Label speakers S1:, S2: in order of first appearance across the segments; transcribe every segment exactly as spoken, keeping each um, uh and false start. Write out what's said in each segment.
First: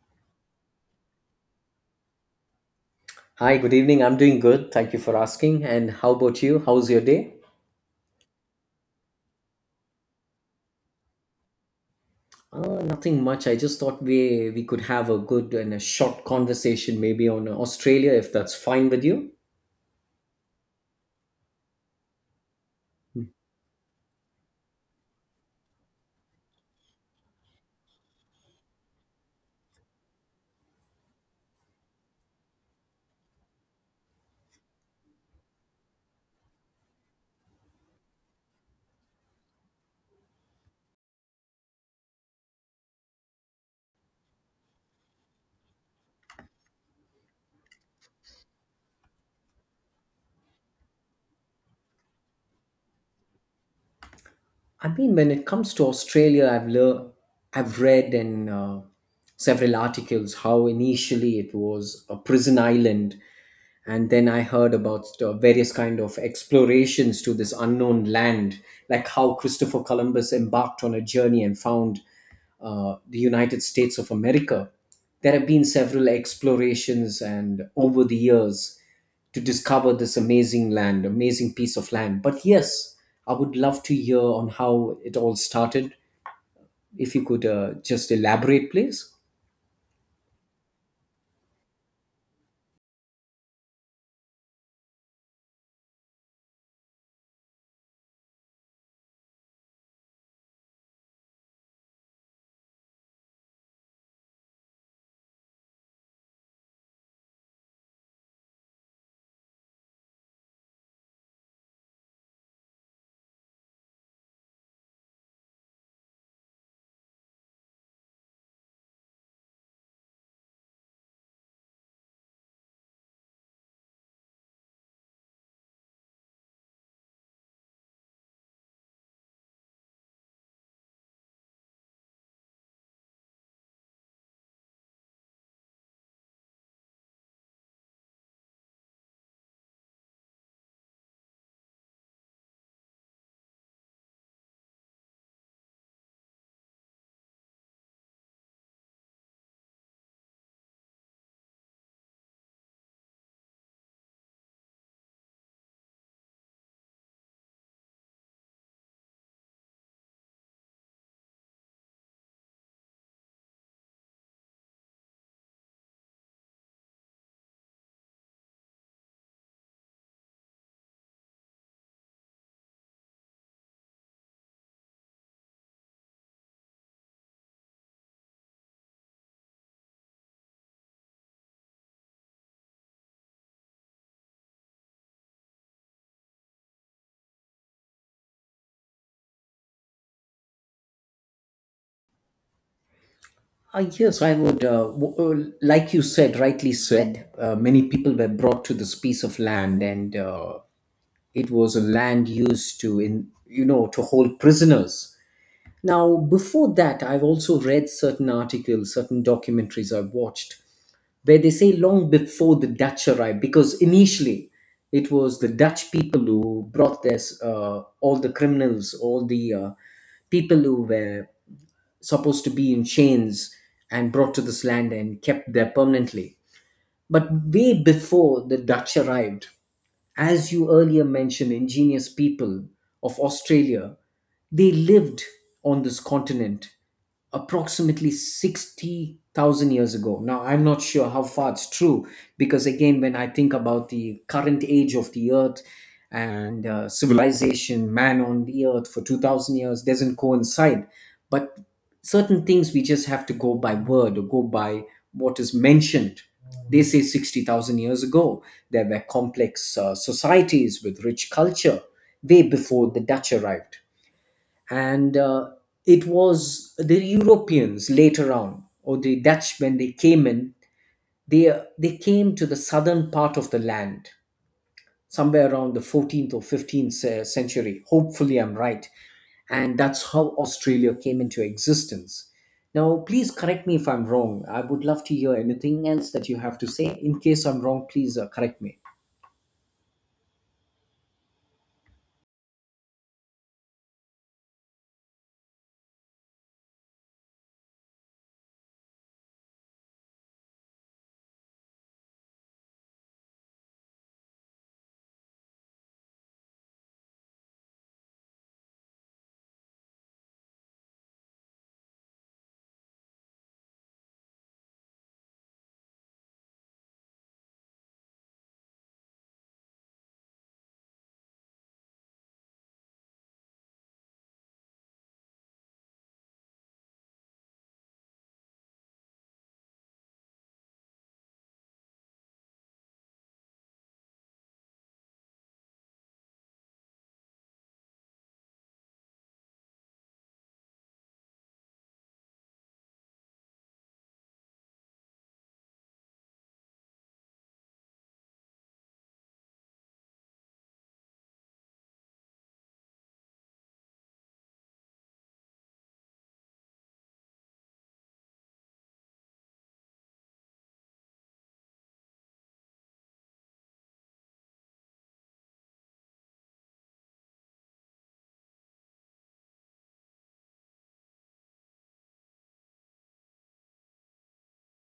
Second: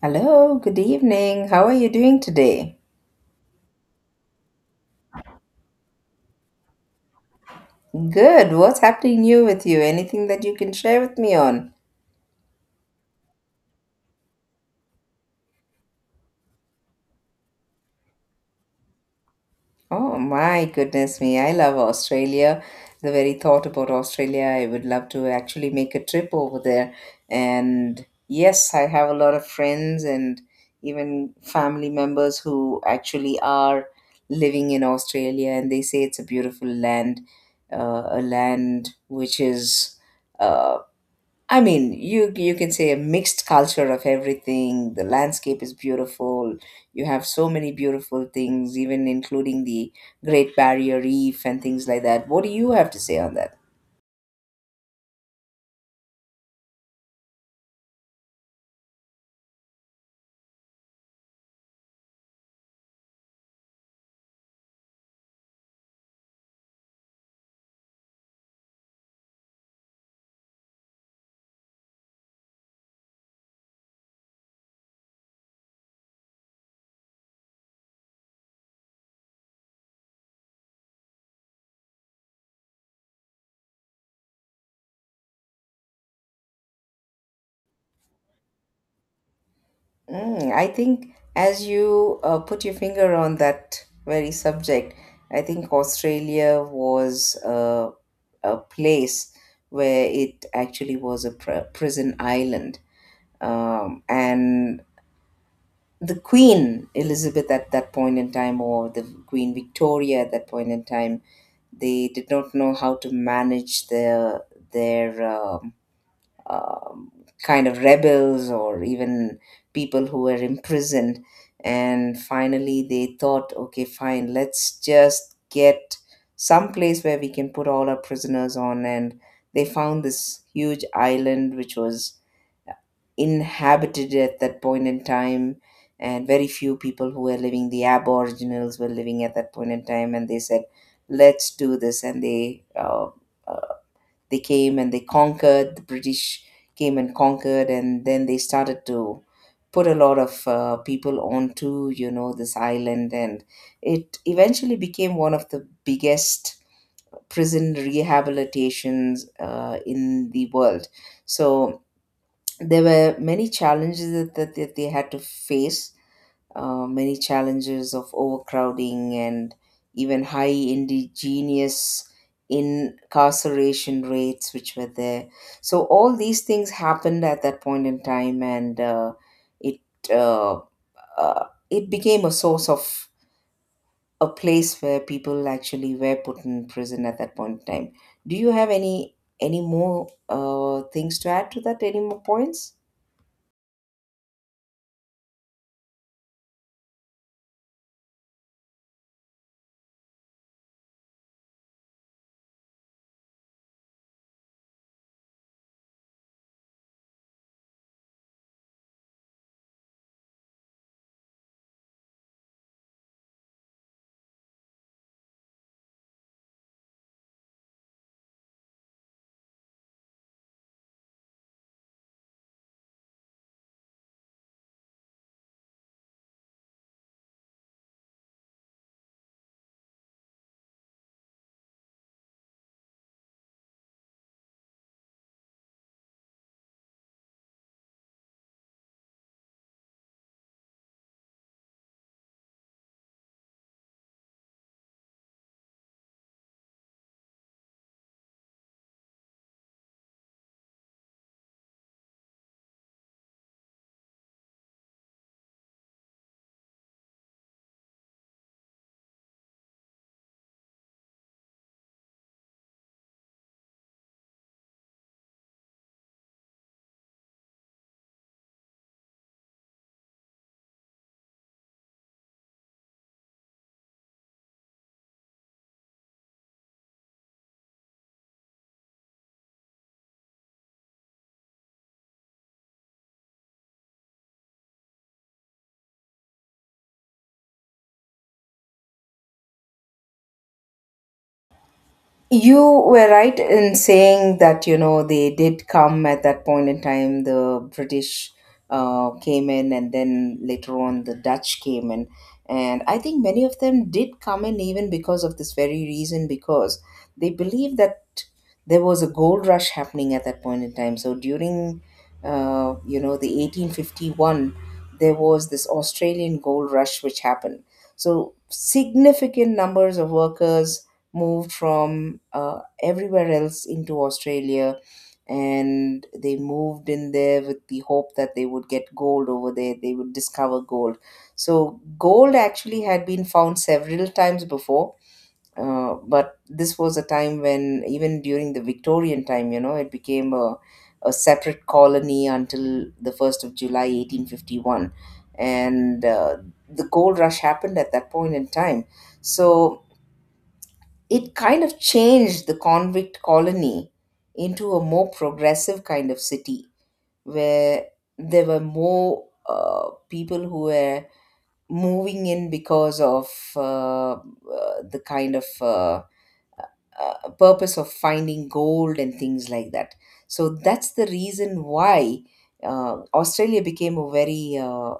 S1: Hello, good evening. How are you doing today?
S2: Hi, good evening. I'm doing good. Thank you for asking. And how about you? How's your day?
S1: Good. What's happening new with you? Anything that you can share with me on?
S2: Uh, nothing much. I just thought we we could have a good and a short conversation maybe on Australia if that's fine with you.
S1: Oh my goodness me. I love Australia. The very thought about Australia, I would love to actually make a trip over there. And yes, I have a lot of friends and even family members who actually are living in Australia, and they say it's a beautiful land, uh, a land which is. uh, I mean, you you can say a mixed culture of everything. The landscape is beautiful. You have so many beautiful things, even including the Great Barrier Reef and things like that. What do you have to say on that?
S2: I mean, when it comes to Australia, I've lear- I've read in uh, several articles how initially it was a prison island, and then I heard about uh, various kind of explorations to this unknown land, like how Christopher Columbus embarked on a journey and found uh, the United States of America. There have been several explorations, and over the years, to discover this amazing land, amazing piece of land. But yes, I would love to hear on how it all started. If you could uh, just elaborate, please.
S1: Mm, I think as you uh, put your finger on that very subject, I think Australia was a, a place where it actually was a pr- prison island. Um, and the Queen Elizabeth at that point in time, or the Queen Victoria at that point in time, they did not know how to manage their their um, um, kind of rebels or even people who were imprisoned. And finally, they thought, okay, fine, let's just get some place where we can put all our prisoners on. And they found this huge island, which was inhabited at that point in time, and very few people who were living, the aboriginals, were living at that point in time, and they said let's do this, and they uh, uh, they came and they conquered. The British came and conquered, and then they started to put a lot of uh, people onto, you know, this island, and it eventually became one of the biggest prison rehabilitations uh, in the world. So there were many challenges that, that, that they had to face, uh, many challenges of overcrowding and even high indigenous incarceration rates which were there. So all these things happened at that point in time, and uh, it uh, uh, it became a source of a place where people actually were put in prison at that point in time. Do you have any any more uh, things to add to that, any more points?
S2: Uh, yes, I would. Uh, w- uh, like you said, rightly said, uh, many people were brought to this piece of land, and uh, it was a land used to, in you know, to hold prisoners. Now, before that, I've also read certain articles, certain documentaries I've watched where they say long before the Dutch arrived, because initially it was the Dutch people who brought this, uh, all the criminals, all the uh, people who were supposed to be in chains and brought to this land and kept there permanently. But way before the Dutch arrived, as you earlier mentioned, ingenious people of Australia, they lived on this continent approximately sixty thousand years ago. Now, I'm not sure how far it's true because, again, when I think about the current age of the earth and uh, civilization, man on the earth for two thousand years doesn't coincide. But certain things we just have to go by word or go by what is mentioned. They say sixty thousand years ago there were complex uh, societies with rich culture way before the Dutch arrived. And uh, it was the Europeans later on, or the Dutch when they came in, they, uh, they came to the southern part of the land somewhere around the fourteenth or fifteenth ce- century. Hopefully, I'm right. And that's how Australia came into existence. Now, please correct me if I'm wrong. I would love to hear anything else that you have to say. In case I'm wrong, please uh, correct me.
S1: You were right in saying that, you know, they did come at that point in time. The British uh, came in, and then later on, the Dutch came in. And I think many of them did come in even because of this very reason, because they believed that there was a gold rush happening at that point in time. So during, uh, you know, the eighteen fifty-one, there was this Australian gold rush which happened. So significant numbers of workers moved from uh, everywhere else into Australia, and they moved in there with the hope that they would get gold over there, they would discover gold. So, gold actually had been found several times before. Uh, but this was a time when, even during the Victorian time, you know, it became a, a separate colony until the first of July eighteen fifty-one. And uh, the gold rush happened at that point in time. So it kind of changed the convict colony into a more progressive kind of city where there were more uh, people who were moving in because of uh, uh, the kind of uh, uh, purpose of finding gold and things like that. So that's the reason why uh, Australia became a very uh,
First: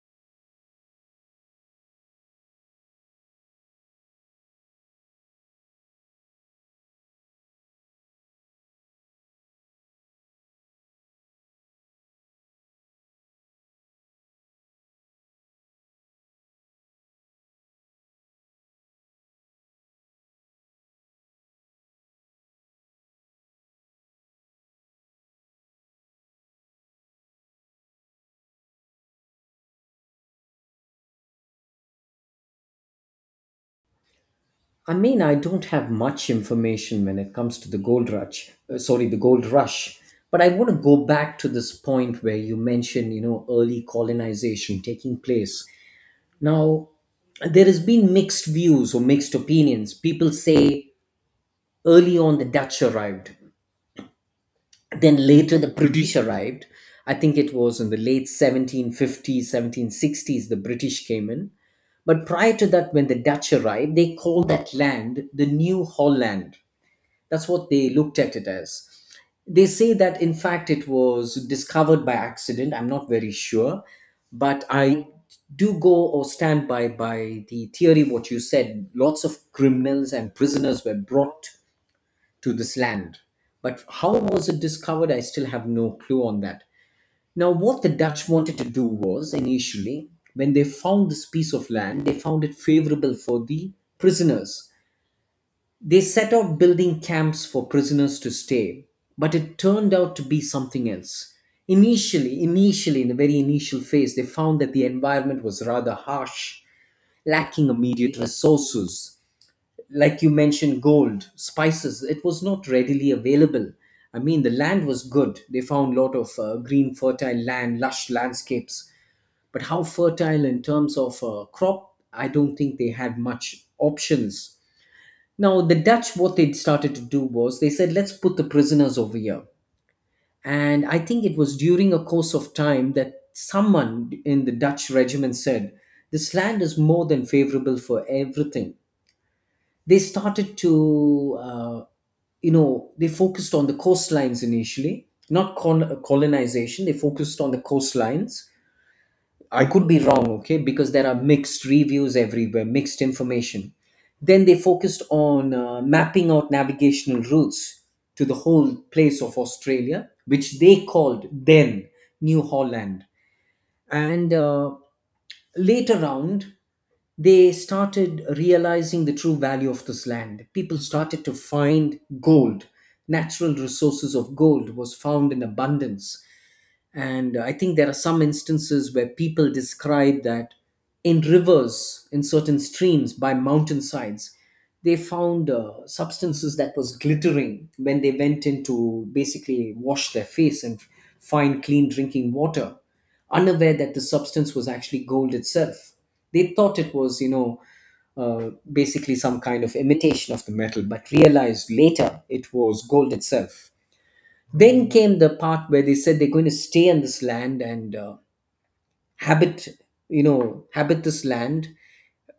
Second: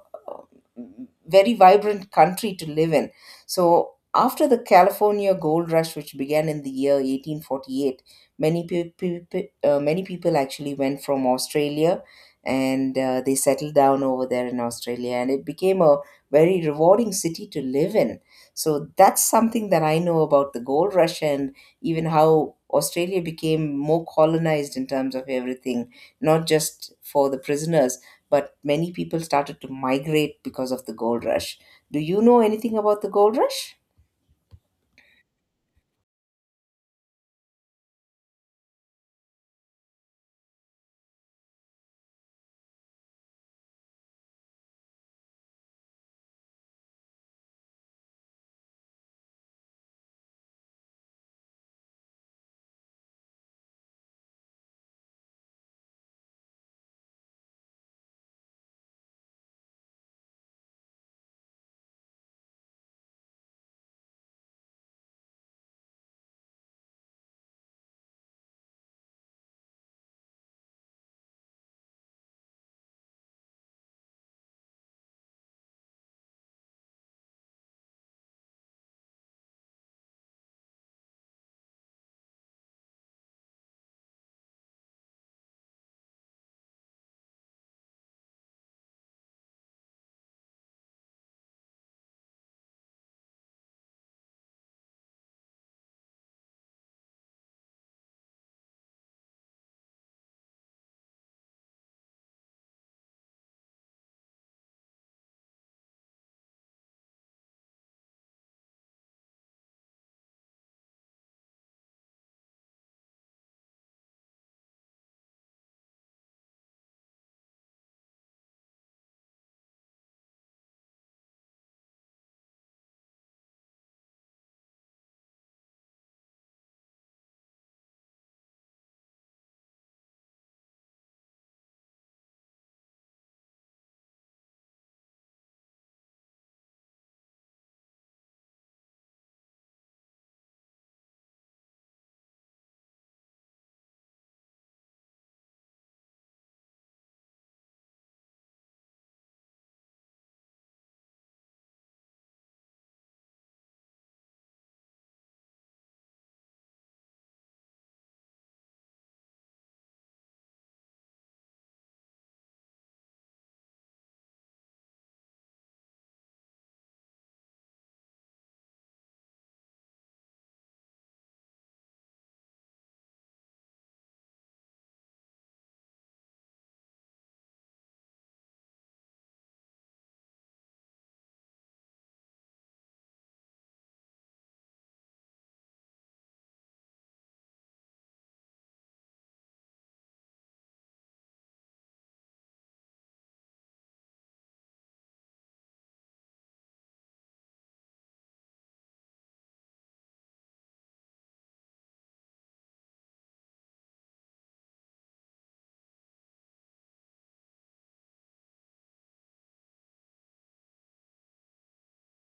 S1: very vibrant country to live in. So after the California gold rush, which began in the year eighteen forty-eight, many people uh, many people actually went from Australia, and uh, they settled down over there in Australia, and it became a very rewarding city to live in. So that's something that I know about the gold rush, and even how Australia became more colonized in terms of everything, not just for the prisoners, but many people started to migrate because of the gold rush. Do you know anything about the gold rush?
S2: I mean, I don't have much information when it comes to the gold rush. Uh, sorry, the gold rush. But I want to go back to this point where you mentioned, you know, early colonization taking place. Now, there has been mixed views or mixed opinions. People say early on the Dutch arrived, then later the British arrived. I think it was in the late seventeen fifties, seventeen sixties the British came in. But prior to that, when the Dutch arrived, they called that land the New Holland. That's what they looked at it as. They say that, in fact, it was discovered by accident. I'm not very sure, but I do go or stand by by the theory what you said. Lots of criminals and prisoners were brought to this land, but how was it discovered? I still have no clue on that. Now, what the Dutch wanted to do was initially, when they found this piece of land, they found it favorable for the prisoners. They set out building camps for prisoners to stay, but it turned out to be something else. Initially, initially, in the very initial phase, they found that the environment was rather harsh, lacking immediate resources. Like you mentioned, gold, spices, it was not readily available. I mean, the land was good. They found a lot of uh, green, fertile land, lush landscapes. But how fertile in terms of uh, crop, I don't think they had much options. Now, the Dutch, what they started to do was they said, let's put the prisoners over here. And I think it was during a course of time that someone in the Dutch regiment said, this land is more than favorable for everything. They started to, uh, you know, they focused on the coastlines initially, not col- uh, colonization, they focused on the coastlines. I could be wrong, okay, because there are mixed reviews everywhere, mixed information. Then they focused on uh, mapping out navigational routes to the whole place of Australia, which they called then New Holland. And uh, later on, they started realizing the true value of this land. People started to find gold. Natural resources of gold was found in abundance. And I think there are some instances where people describe that in rivers, in certain streams, by mountainsides, they found uh, substances that was glittering when they went in to basically wash their face and find clean drinking water, unaware that the substance was actually gold itself. They thought it was, you know, uh, basically some kind of imitation of the metal, but realized later it was gold itself. Then came the part where they said they're going to stay on this land, and uh, habit you know habit this land,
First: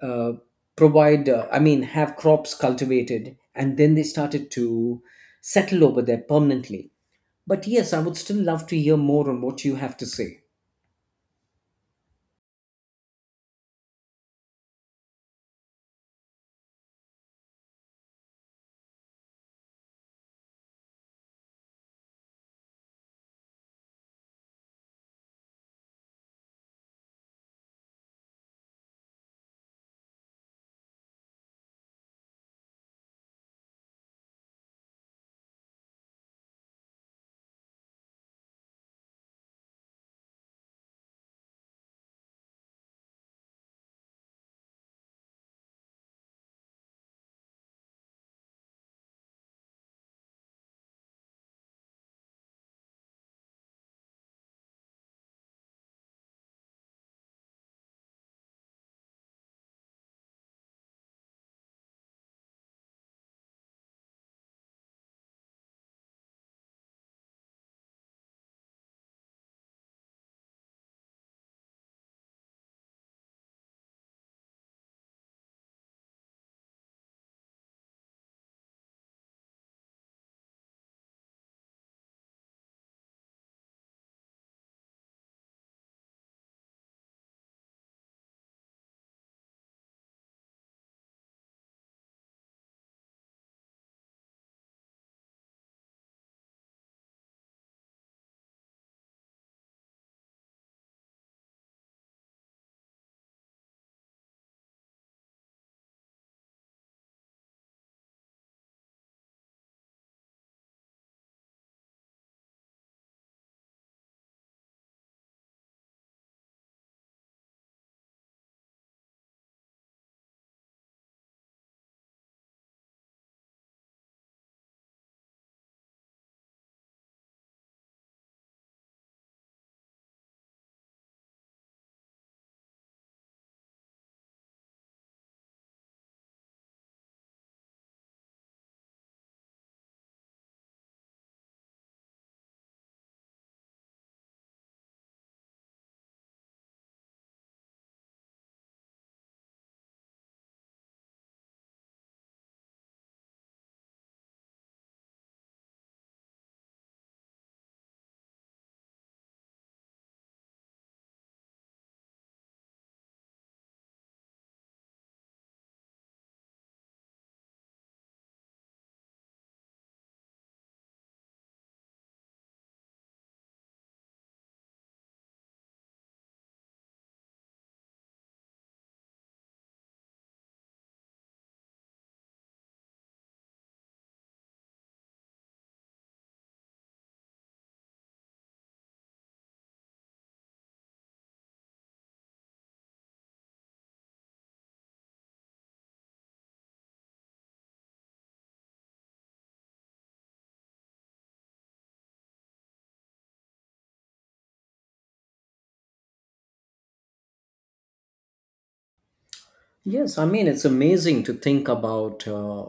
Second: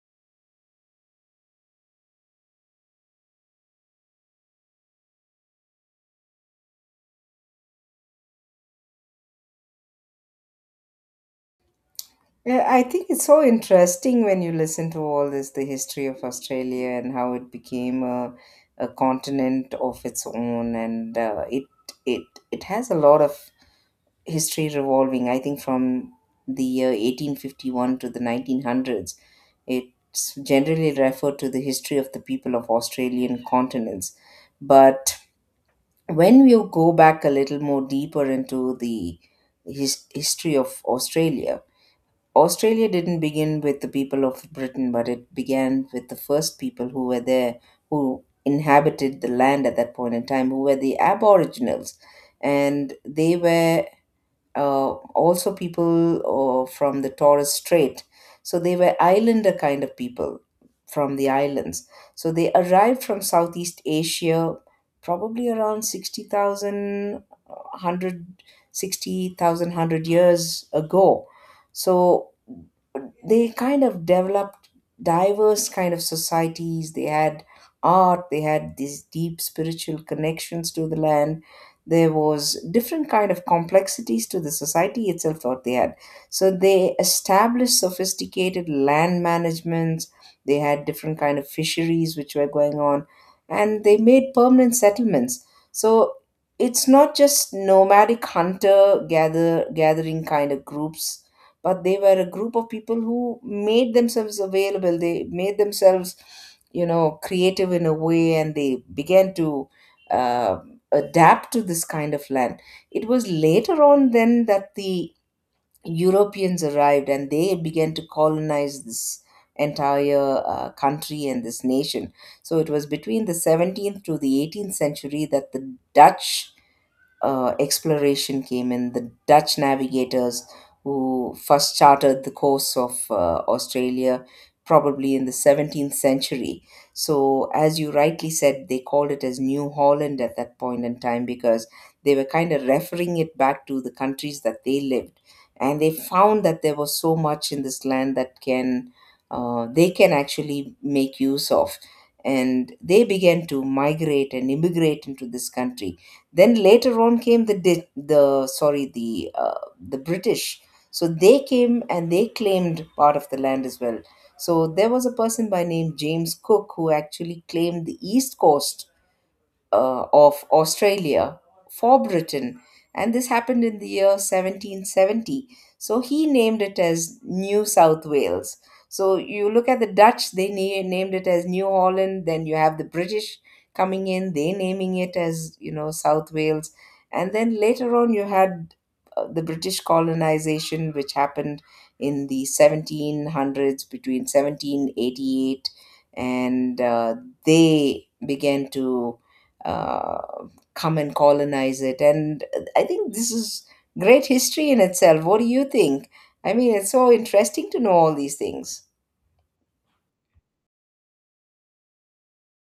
S2: uh, provide uh, I mean have crops cultivated, and then they started to settle over there permanently. But yes, I would still love to hear more on what you have to say.
S1: Yeah, I think it's so interesting when you listen to all this, the history of Australia and how it became a, a continent of its own, and uh, it it it has a lot of history revolving, I think, from the year eighteen fifty-one to the nineteen hundreds. It's generally referred to the history of the people of Australian continents. But when we go back a little more deeper into the his- history of Australia, Australia didn't begin with the people of Britain, but it began with the first people who were there, who inhabited the land at that point in time, who were the Aboriginals. And they were uh, also people uh, from the Torres Strait. So they were islander kind of people from the islands. So they arrived from Southeast Asia, probably around sixty thousand years ago. So they kind of developed diverse kind of societies. They had art, they had these deep spiritual connections to the land. There was different kind of complexities to the society itself. What they had, so they established sophisticated land managements. They had different kind of fisheries which were going on, and they made permanent settlements. So it's not just nomadic hunter gather gathering kind of groups, but they were a group of people who made themselves available. They made themselves, you know, creative in a way, and they began to uh, adapt to this kind of land. It was later on then that the Europeans arrived and they began to colonize this entire uh, country and this nation. So it was between the seventeenth to the eighteenth century that the Dutch uh, exploration came in. The Dutch navigators who first charted the course of uh, Australia probably in the seventeenth century. So, as you rightly said, they called it as New Holland at that point in time because they were kind of referring it back to the countries that they lived. And they found that there was so much in this land that can uh, they can actually make use of. And they began to migrate and immigrate into this country. Then later on came the Di- the sorry the uh, the British. So they came and they claimed part of the land as well. So there was a person by name James Cook who actually claimed the east coast uh, of Australia for Britain, and this happened in the year seventeen seventy. So he named it as New South Wales. So you look at the Dutch, they na- named it as New Holland, then you have the British coming in, they naming it as, you know, South Wales. And then later on, you had uh, the British colonization, which happened in the seventeen hundreds between seventeen eighty-eight, and uh, they began to uh, come and colonize it. And I think this is great history in itself. What do you think? I mean, it's so interesting to know all these things.
S2: Yes, I mean, it's amazing to think about uh,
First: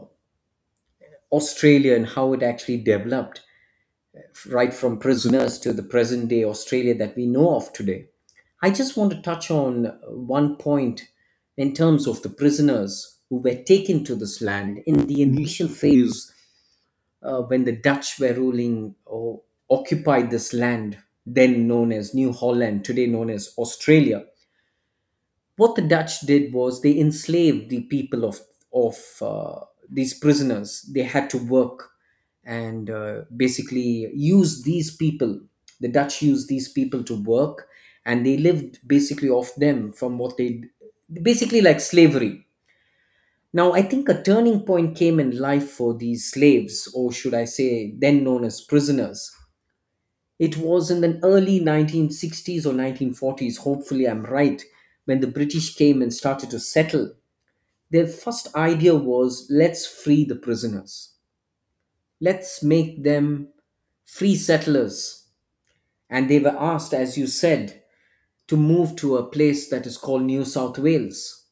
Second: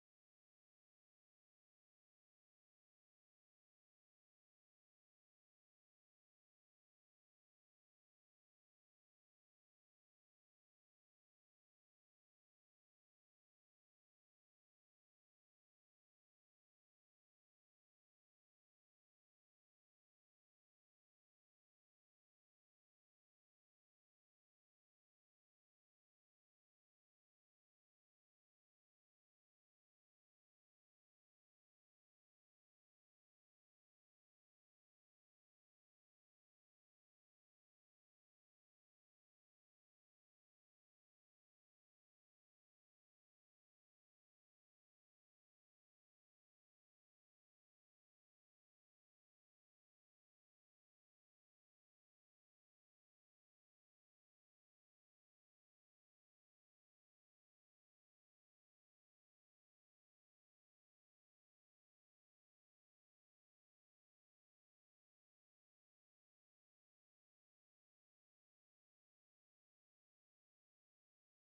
S2: Australia and how it actually developed right from prisoners to the present day Australia that we know of today. I just want to touch on one point in terms of the prisoners who were taken to this land in the initial phase uh, when the Dutch were ruling or occupied this land, then known as New Holland, today known as Australia. What the Dutch did was they enslaved the people of of uh, these prisoners. They had to work and uh, basically use these people. The Dutch used these people to work, and they lived basically off them from what they basically like slavery. Now, I think a turning point came in life for these slaves, or should I say, then known as prisoners, it was in the early nineteen sixties or nineteen forties, hopefully I'm right, when the British came and started to settle. Their first idea was let's free the prisoners, let's make them free settlers. And they were asked, as you said, to move to a place that is called New South Wales.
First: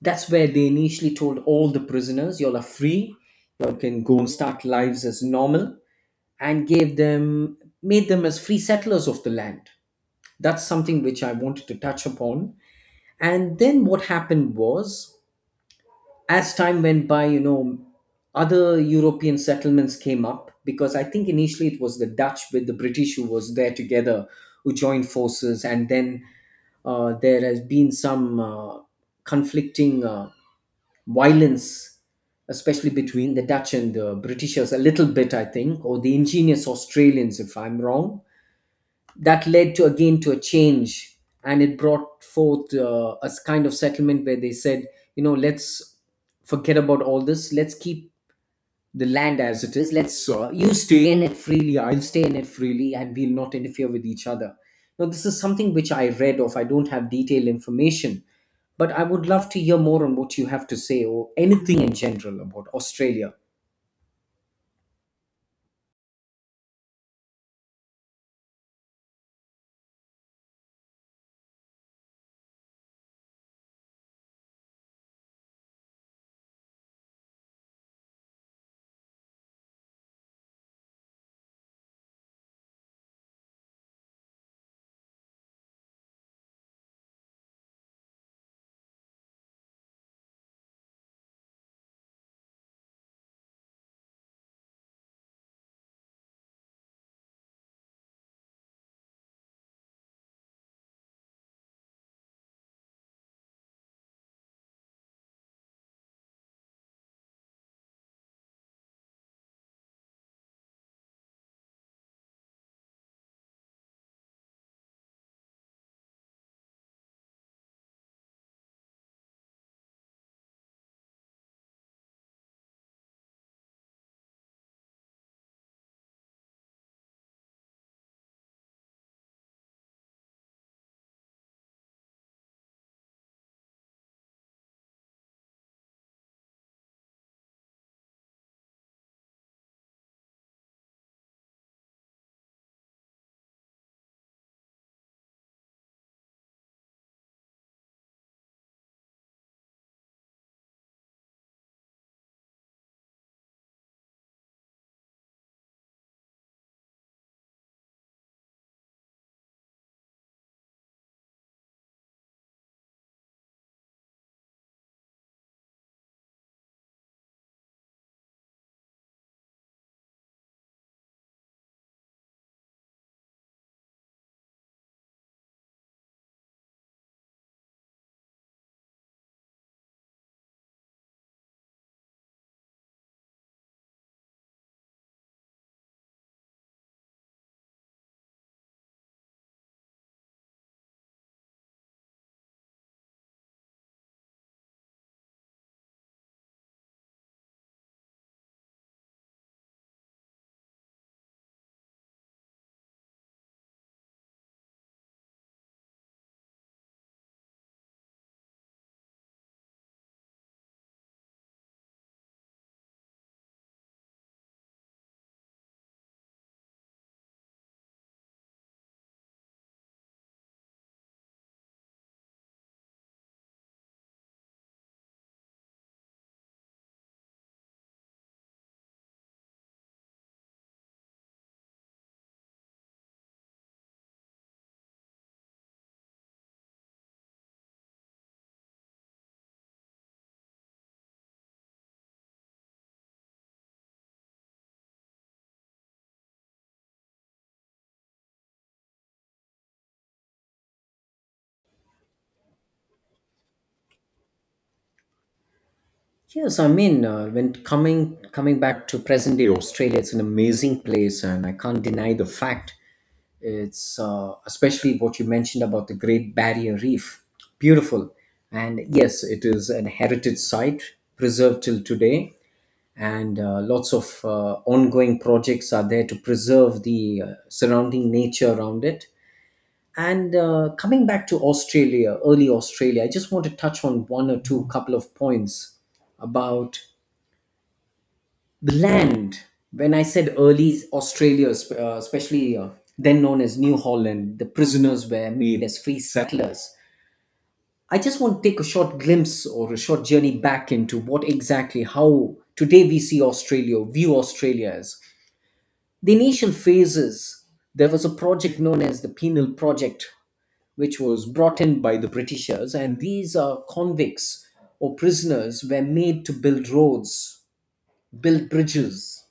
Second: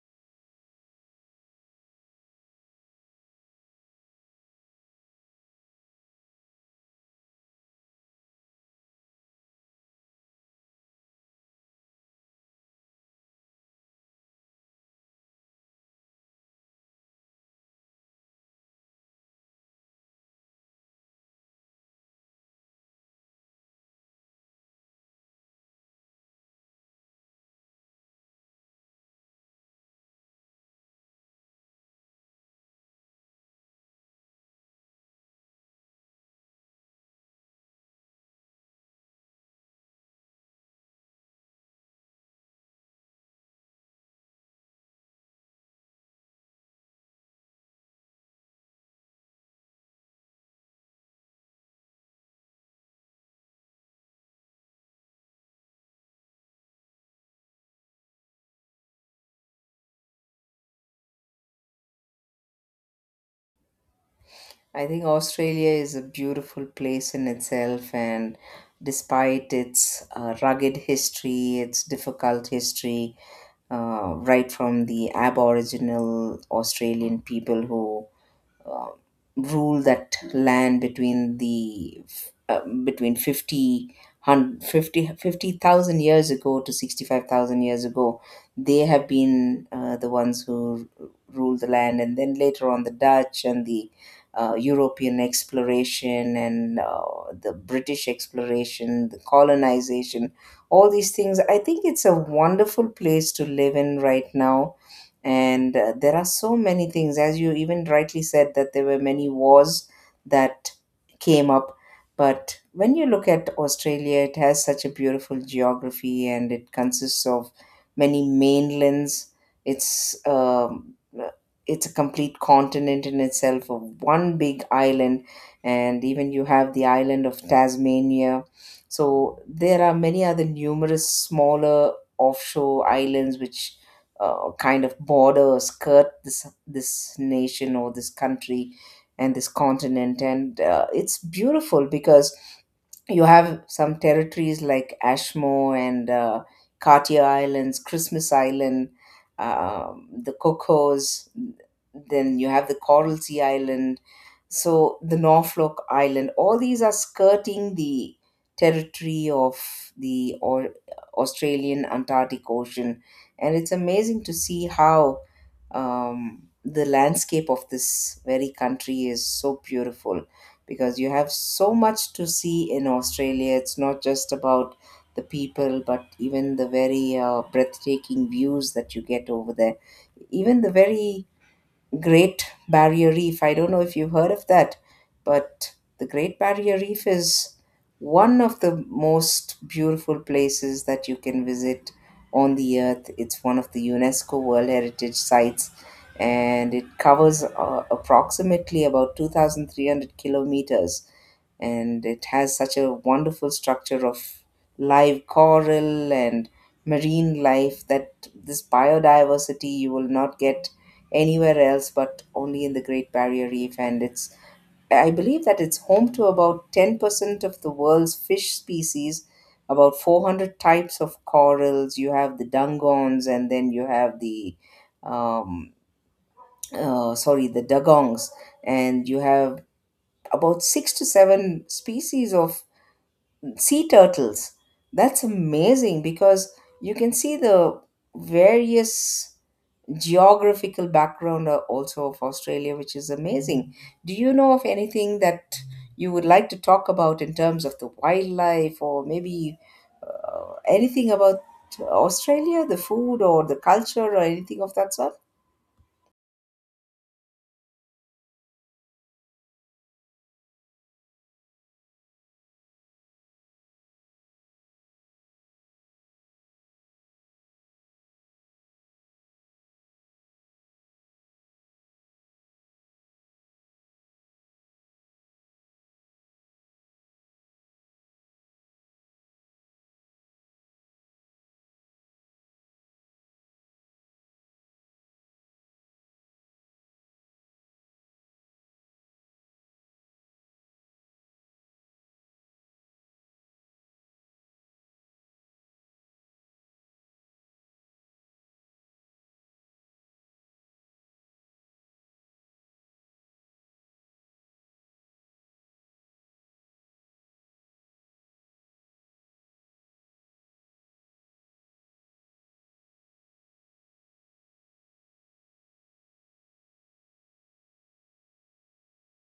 S2: That's where they initially told all the prisoners, you all are free, you all can go and start lives as normal, and gave them, made them as free settlers of the land. That's something which I wanted to touch upon. And then what happened was, as time went by, you know, other European settlements came up, because I think initially it was the Dutch with the British who was there together, who joined forces, and then uh, there has been some uh, conflicting uh, violence, especially between the Dutch and the Britishers, a little bit I think, or the ingenious Australians if I'm wrong, that led to again to a change. And it brought forth uh, a s- kind of settlement where they said, you know, let's forget about all this, let's keep the land as it is, let's uh, you stay in it freely, I'll stay in it freely, and we'll not interfere with each other. Now this is something which I read of, I don't have detailed information, but I would love to hear more on what you have to say or anything in general about Australia.
S1: I think Australia is a beautiful place in itself, and despite its uh, rugged history, its difficult history, uh, right from the Aboriginal Australian people who uh, rule that land between the uh, between 50 hun- fifty fifty thousand years ago to sixty-five thousand years ago, they have been uh, the ones who r- ruled the land, and then later on the Dutch and the uh, European exploration and uh, the British exploration, the colonization, all these things. I think it's a wonderful place to live in right now, and uh, there are so many things, as you even rightly said, that there were many wars that came up. But when you look at Australia, it has such a beautiful geography, and it consists of many mainlands. it's um, it's a complete continent in itself of one big island, and even you have the island of Tasmania. So there are many other numerous smaller offshore islands which uh, kind of border, skirt this this nation or this country and this continent. And uh, it's beautiful because you have some territories like Ashmore and uh, Cartier Islands, Christmas Island, um, the Cocos. Then you have the Coral Sea Island, so the Norfolk Island. All these are skirting the territory of the or- Australian Antarctic Ocean, and it's amazing to see how um, the landscape of this very country is so beautiful, because you have so much to see in Australia. It's not just about the people, but even the very uh, breathtaking views that you get over there. Even the very Great Barrier Reef. I don't know if you've heard of that, but the Great Barrier Reef is one of the most beautiful places that you can visit on the earth. It's one of the UNESCO World Heritage Sites, and it covers uh, approximately about two thousand three hundred kilometers. And it has such a wonderful structure of live coral and marine life, that this biodiversity you will not get anywhere else but only in the Great Barrier Reef. And it's, I believe that it's home to about ten percent of the world's fish species, about four hundred types of corals. You have the dungons, and then you have the, um, uh, sorry, the dugongs, and you have about six to seven species of sea turtles. That's amazing because you can see the various geographical background uh, also of Australia, which is amazing. Do you know of anything that you would like to talk about in terms of the wildlife, or maybe anything about Australia, the food or the culture or anything of that sort?
S2: Yes, I mean, uh, when coming coming back to present day Australia, it's an amazing place, and I can't deny the fact. It's uh, especially what you mentioned about the Great Barrier Reef, beautiful, and yes, it is an heritage site preserved till today, and uh, lots of uh, ongoing projects are there to preserve the uh, surrounding nature around it. And uh, coming back to Australia, early Australia, I just want to touch on one or two couple of points about the land. When I said early Australia, sp- uh, especially uh, then known as New Holland, the prisoners were made as free settlers. I just want to take a short glimpse or a short journey back into what exactly how today we see Australia, view Australia as. The initial phases, there was a project known as the Penal Project which was brought in by the Britishers, and these uh, convicts or prisoners were made to build roads, build bridges,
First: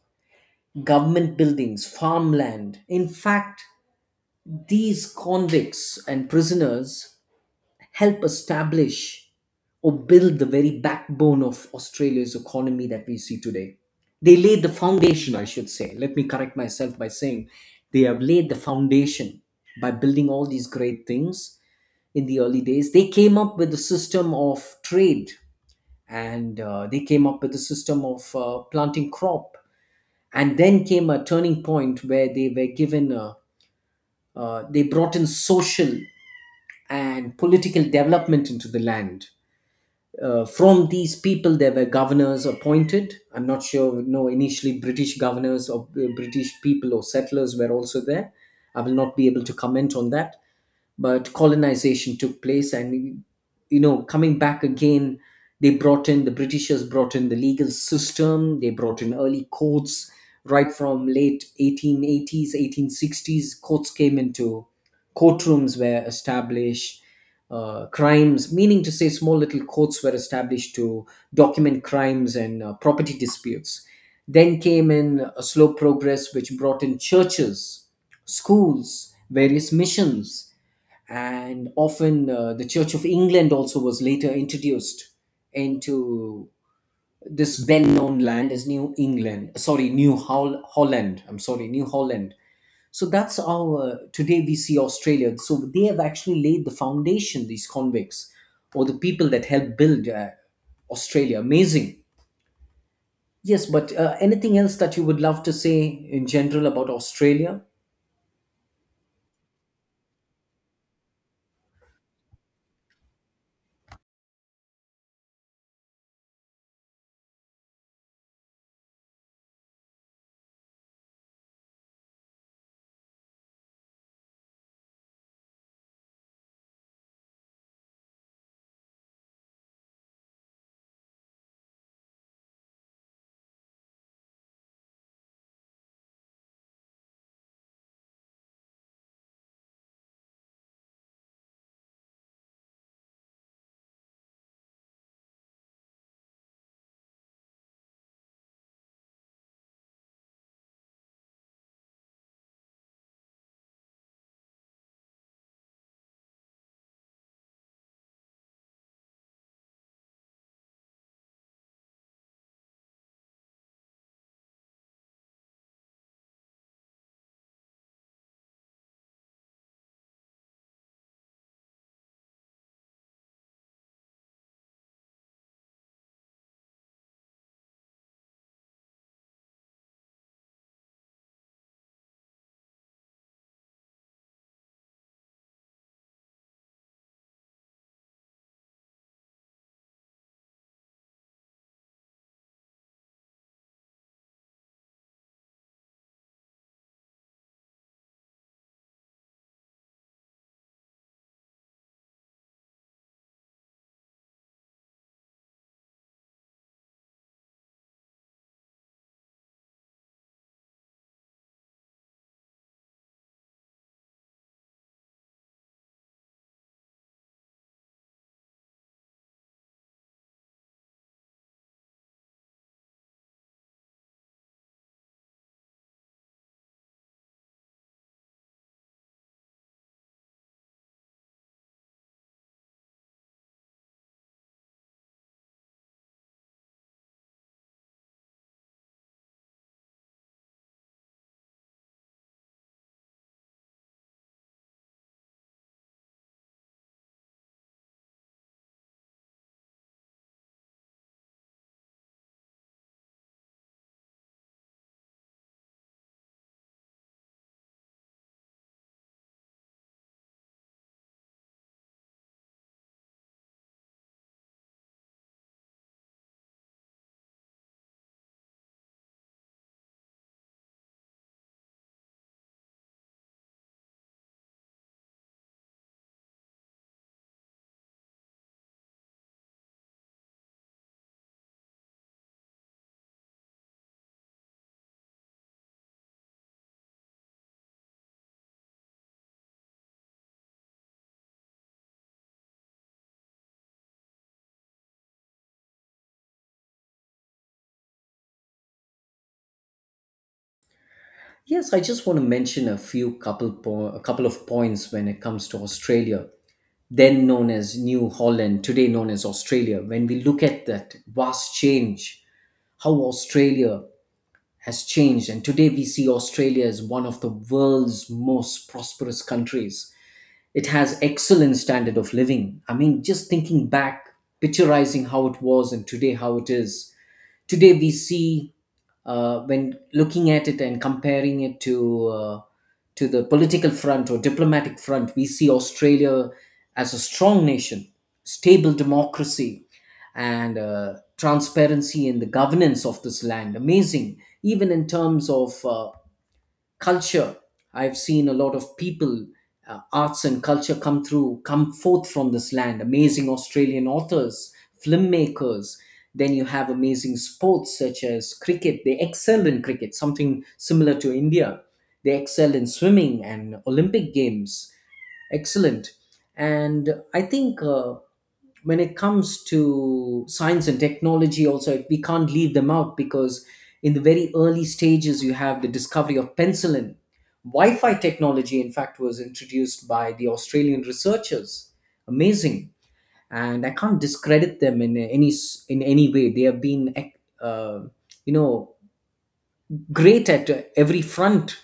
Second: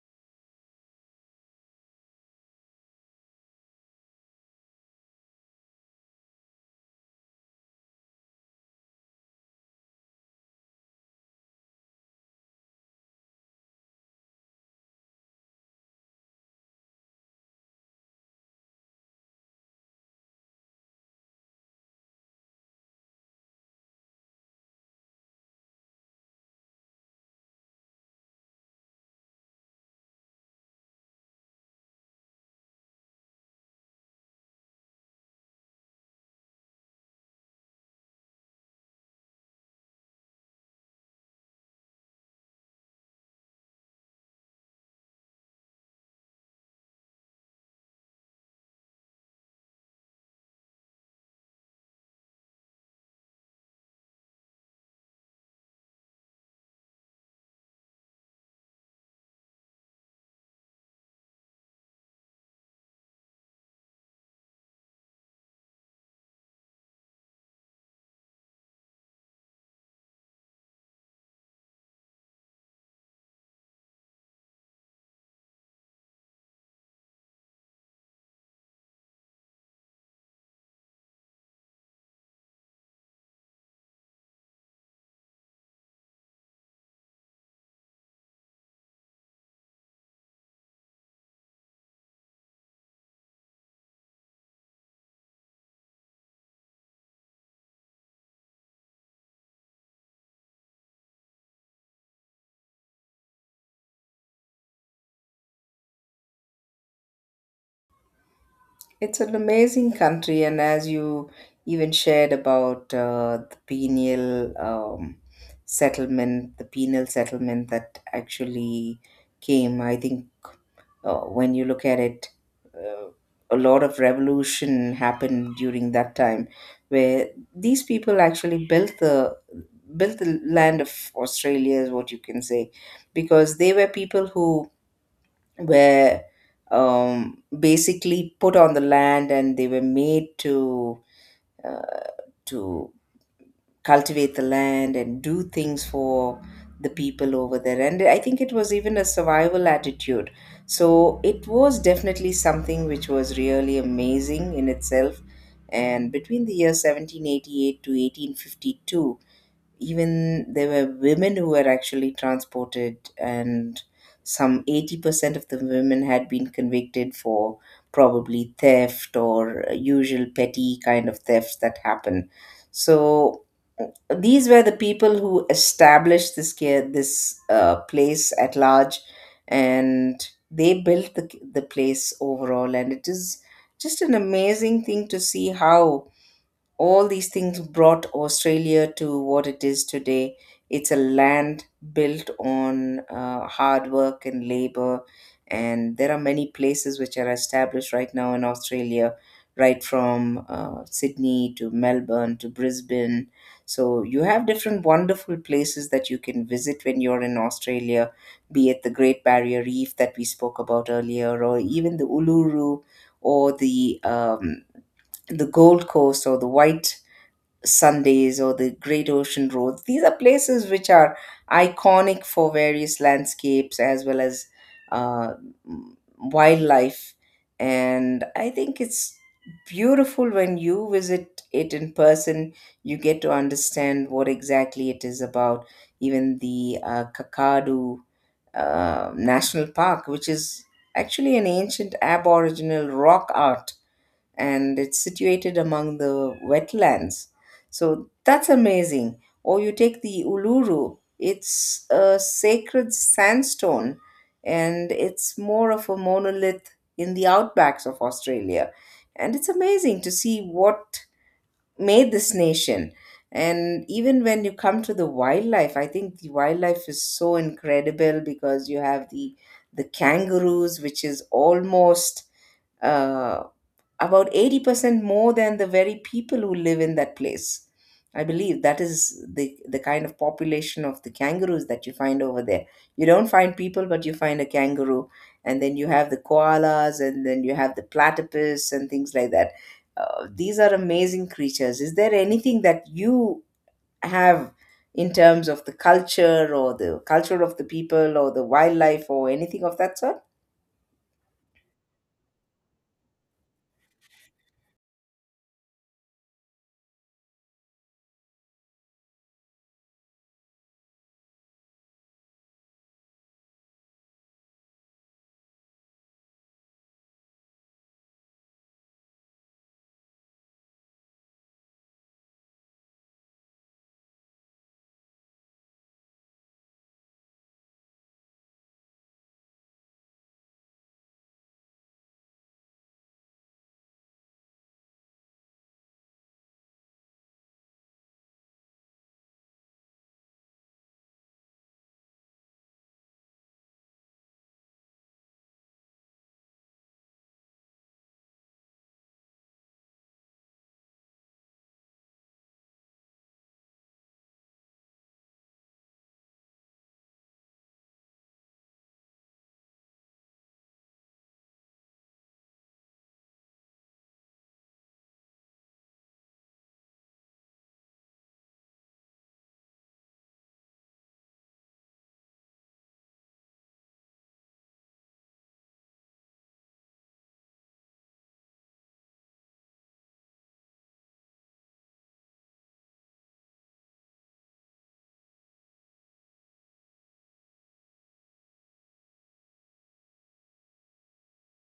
S2: government buildings, farmland. In fact, these convicts and prisoners help establish or build the very backbone of Australia's economy that we see today. They laid the foundation, I should say. Let me correct myself by saying they have laid the foundation by building all these great things. In the early days they came up with a system of trade, and uh, they came up with a system of uh, planting crop, and then came a turning point where they were given a. Uh, they brought in social and political development into the land. Uh, from these people there were governors appointed. I'm not sure, no, initially British governors or uh, British people or settlers were also there. I will not be able to comment on that, but colonization took place. And you know coming back again, they brought in the britishers brought in the legal system, they brought in early courts right from late eighteen eighties, eighteen sixties. Courts came into— courtrooms were established. Uh, crimes, meaning to say, small little courts were established to document crimes and uh, property disputes. Then came in a slow progress which brought in churches, schools, various missions. And often uh, the Church of England also was later introduced into this well-known land as New England. Sorry, New Hol- Holland. I'm sorry, New Holland. So that's how uh, today we see Australia. So they have actually laid the foundation. These convicts, or the people that helped build uh, Australia, amazing. Yes, but uh, anything else that you would love to say in general about Australia?
S1: It's an amazing country, and as you even shared about uh, the penal um, settlement, the penal settlement that actually came, I think, uh, when you look at it, uh, a lot of revolution happened during that time, where these people actually built the built the land of Australia, is what you can say, because they were people who were, um, basically put on the land, and they were made to uh, to cultivate the land and do things for the people over there. And I think it was even a survival attitude, so it was definitely something which was really amazing in itself. And between the year seventeen eighty-eight to eighteen fifty-two, even there were women who were actually transported, and some eighty percent of the women had been convicted for probably theft or usual petty kind of thefts that happen. So these were the people who established this care, this, uh, place at large, and they built the the place overall. And it is just an amazing thing to see how all these things brought Australia to what it is today. It's a land built on uh, hard work and labor, and there are many places which are established right now in Australia, right from uh, Sydney to Melbourne to Brisbane. So you have different wonderful places that you can visit when you're in Australia, be it the Great Barrier Reef that we spoke about earlier, or even the Uluru, or the um, the Gold Coast or the White Sundays or the Great Ocean Road. These are places which are iconic for various landscapes as well as uh, wildlife. And I think it's beautiful when you visit it in person. You get to understand what exactly it is about. Even the uh, Kakadu uh, National Park, which is actually an ancient Aboriginal rock art, and it's situated among the wetlands. So that's amazing. Or you take the Uluru, it's a sacred sandstone, and it's more of a monolith in the outbacks of Australia. And it's amazing to see what made this nation. And even when you come to the wildlife, I think the wildlife is so incredible because you have the the kangaroos, which is almost, uh, about eighty percent more than the very people who live in that place. I believe that is the, the kind of population of the kangaroos that you find over there. You don't find people, but you find a kangaroo. And then you have the koalas, and then you have the platypus, and things like that. Uh, these are amazing creatures. Is there anything that you have in terms of the culture, or the culture of the people, or the wildlife, or anything of that sort?
S2: Yes, I just want to mention a few couple po- a couple of points when it comes to Australia. Then known as New Holland, today known as Australia, when we look at that vast change, how Australia has changed, and today we see Australia as one of the world's most prosperous countries. It has excellent standard of living. I mean, just thinking back, picturizing how it was and today how it is. Today we see uh, when looking at it and comparing it to uh, to the political front or diplomatic front, we see Australia as a strong nation, stable democracy, and uh, transparency in the governance of this land. Amazing, even in terms of uh, culture. I've seen a lot of people, uh, arts and culture come through, come forth from this land. Amazing Australian authors, filmmakers. Then you have amazing sports such as cricket. They excel in cricket, something similar to India. They excel in swimming and Olympic Games. Excellent. And I think uh, when it comes to science and technology also, we can't leave them out, because in the very early stages you have the discovery of penicillin. Wi-fi technology, in fact, was introduced by the Australian researchers. Amazing. And I can't discredit them in any s- in any way. They have been eh, uh, you know great at every front.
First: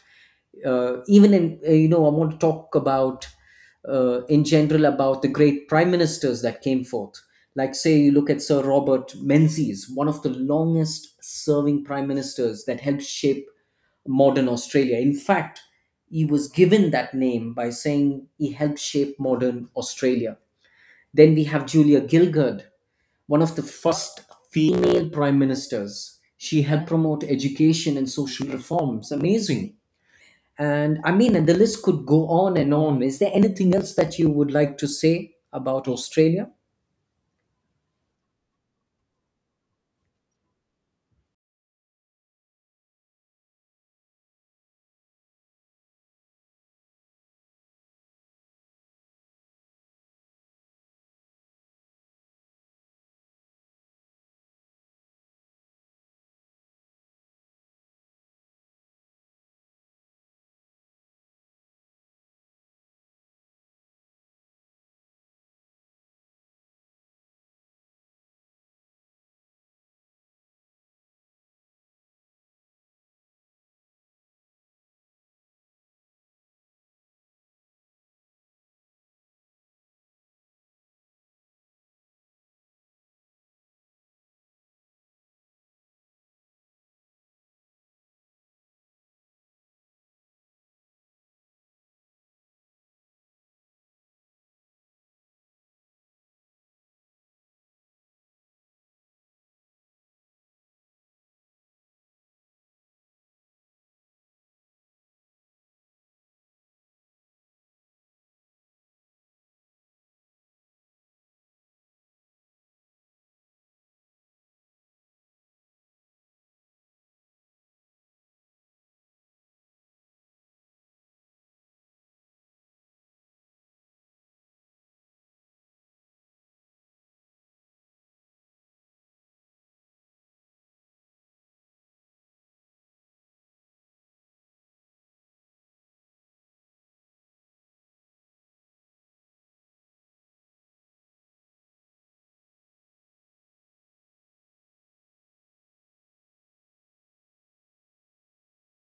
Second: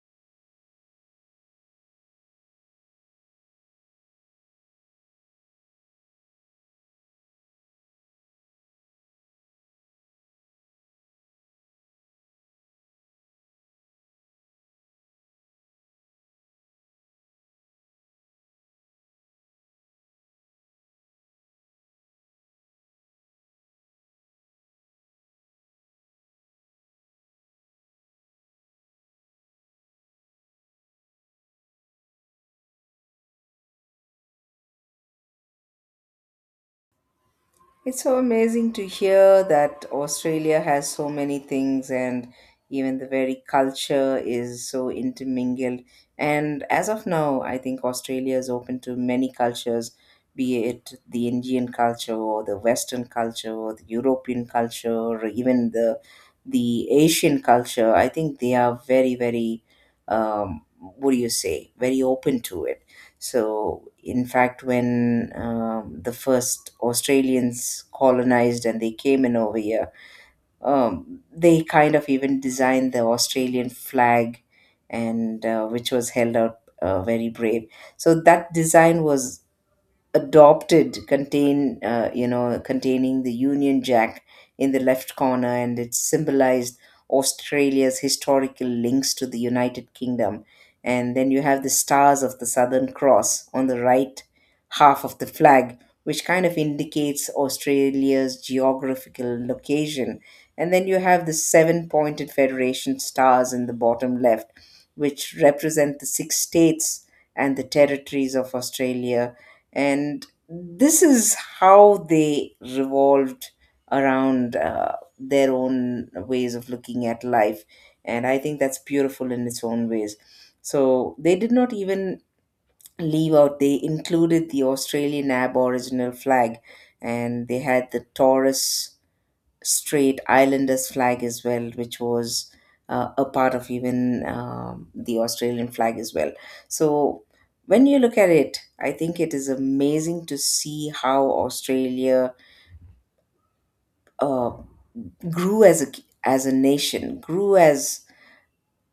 S2: uh, Even in— uh, you know I want to talk about uh, in general about the great prime ministers that came forth, like, say, you look at Sir Robert Menzies, one of the longest serving prime ministers, that helped shape modern Australia. In fact, he was given that name by saying he helped shape modern Australia. Then we have Julia Gillard, one of the first female prime ministers. She helped promote education and social reforms. Amazing. And I mean, and the list could go on and on. Is there anything else that you would like to say about Australia?
S1: It's so amazing to hear that Australia has so many things, and even the very culture is so intermingled. And as of now, I think Australia is open to many cultures, be it the Indian culture or the Western culture or the European culture or even the the Asian culture. I think they are very, very, um, what do you say, very open to it. So in fact, when, um, the first Australians colonized and they came in over here, um, they kind of even designed the Australian flag, and uh, which was held out, uh, very brave. So that design was adopted, contain, uh, you know containing the Union Jack in the left corner, and it symbolized Australia's historical links to the United Kingdom. And then you have the stars of the Southern Cross on the right half of the flag, which kind of indicates Australia's geographical location. And then you have the seven pointed federation stars in the bottom left, which represent the six states and the territories of Australia. And this is how they revolved around, uh, their own ways of looking at life, and I think that's beautiful in its own ways. So they did not even leave out, they included the Australian Aboriginal flag, and they had the Taurus Straight Islanders flag as well, which was uh, a part of even, um, the Australian flag as well. So when you look at it, I think it is amazing to see how Australia, uh, grew as a as a nation, grew as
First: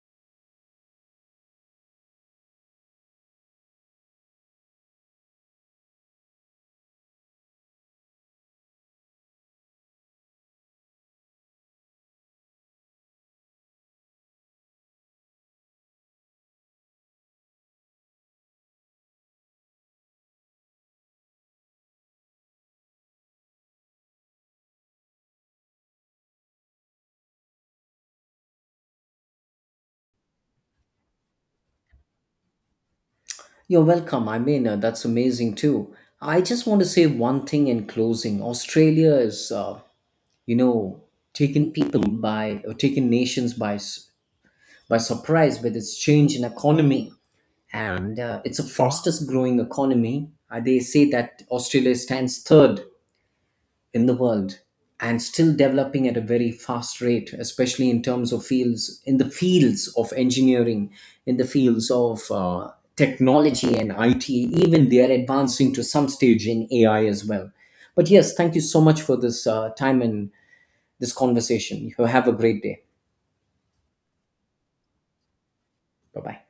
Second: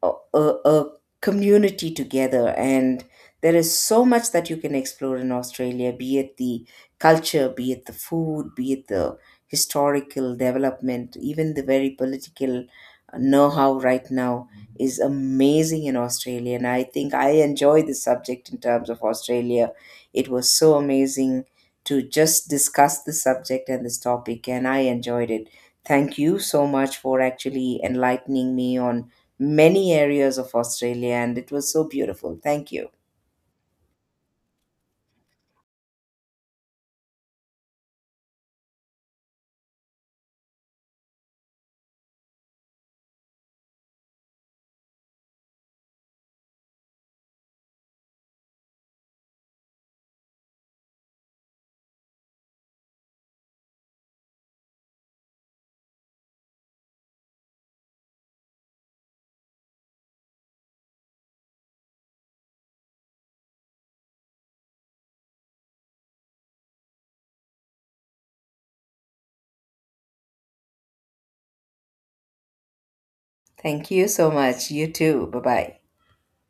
S1: a, a, a community together. And there is so much that you can explore in Australia, be it the culture, be it the food, be it the historical development, even the very political uh, know-how right now is amazing in Australia. And I think I enjoy this subject. In terms of Australia, it was so amazing to just discuss this subject and this topic, and I enjoyed it. Thank you so much for actually enlightening me on many areas of Australia, and it was so beautiful. Thank you.
S2: You're welcome. I mean, uh, that's amazing too. I just want to say one thing in closing. Australia is, uh, you know, taken people by, or taken nations by, s- by surprise with its change in economy. And uh, it's the fastest growing economy. Uh, they say that Australia stands third in the world and still developing at a very fast rate, especially in terms of fields, in the fields of engineering, in the fields of uh, technology and I T. Even they are advancing to some stage in A I as well. But yes, thank you so much for this uh, time and this conversation. You have a great day.
S1: Thank you so much. You too. Bye bye.
S2: Bye bye.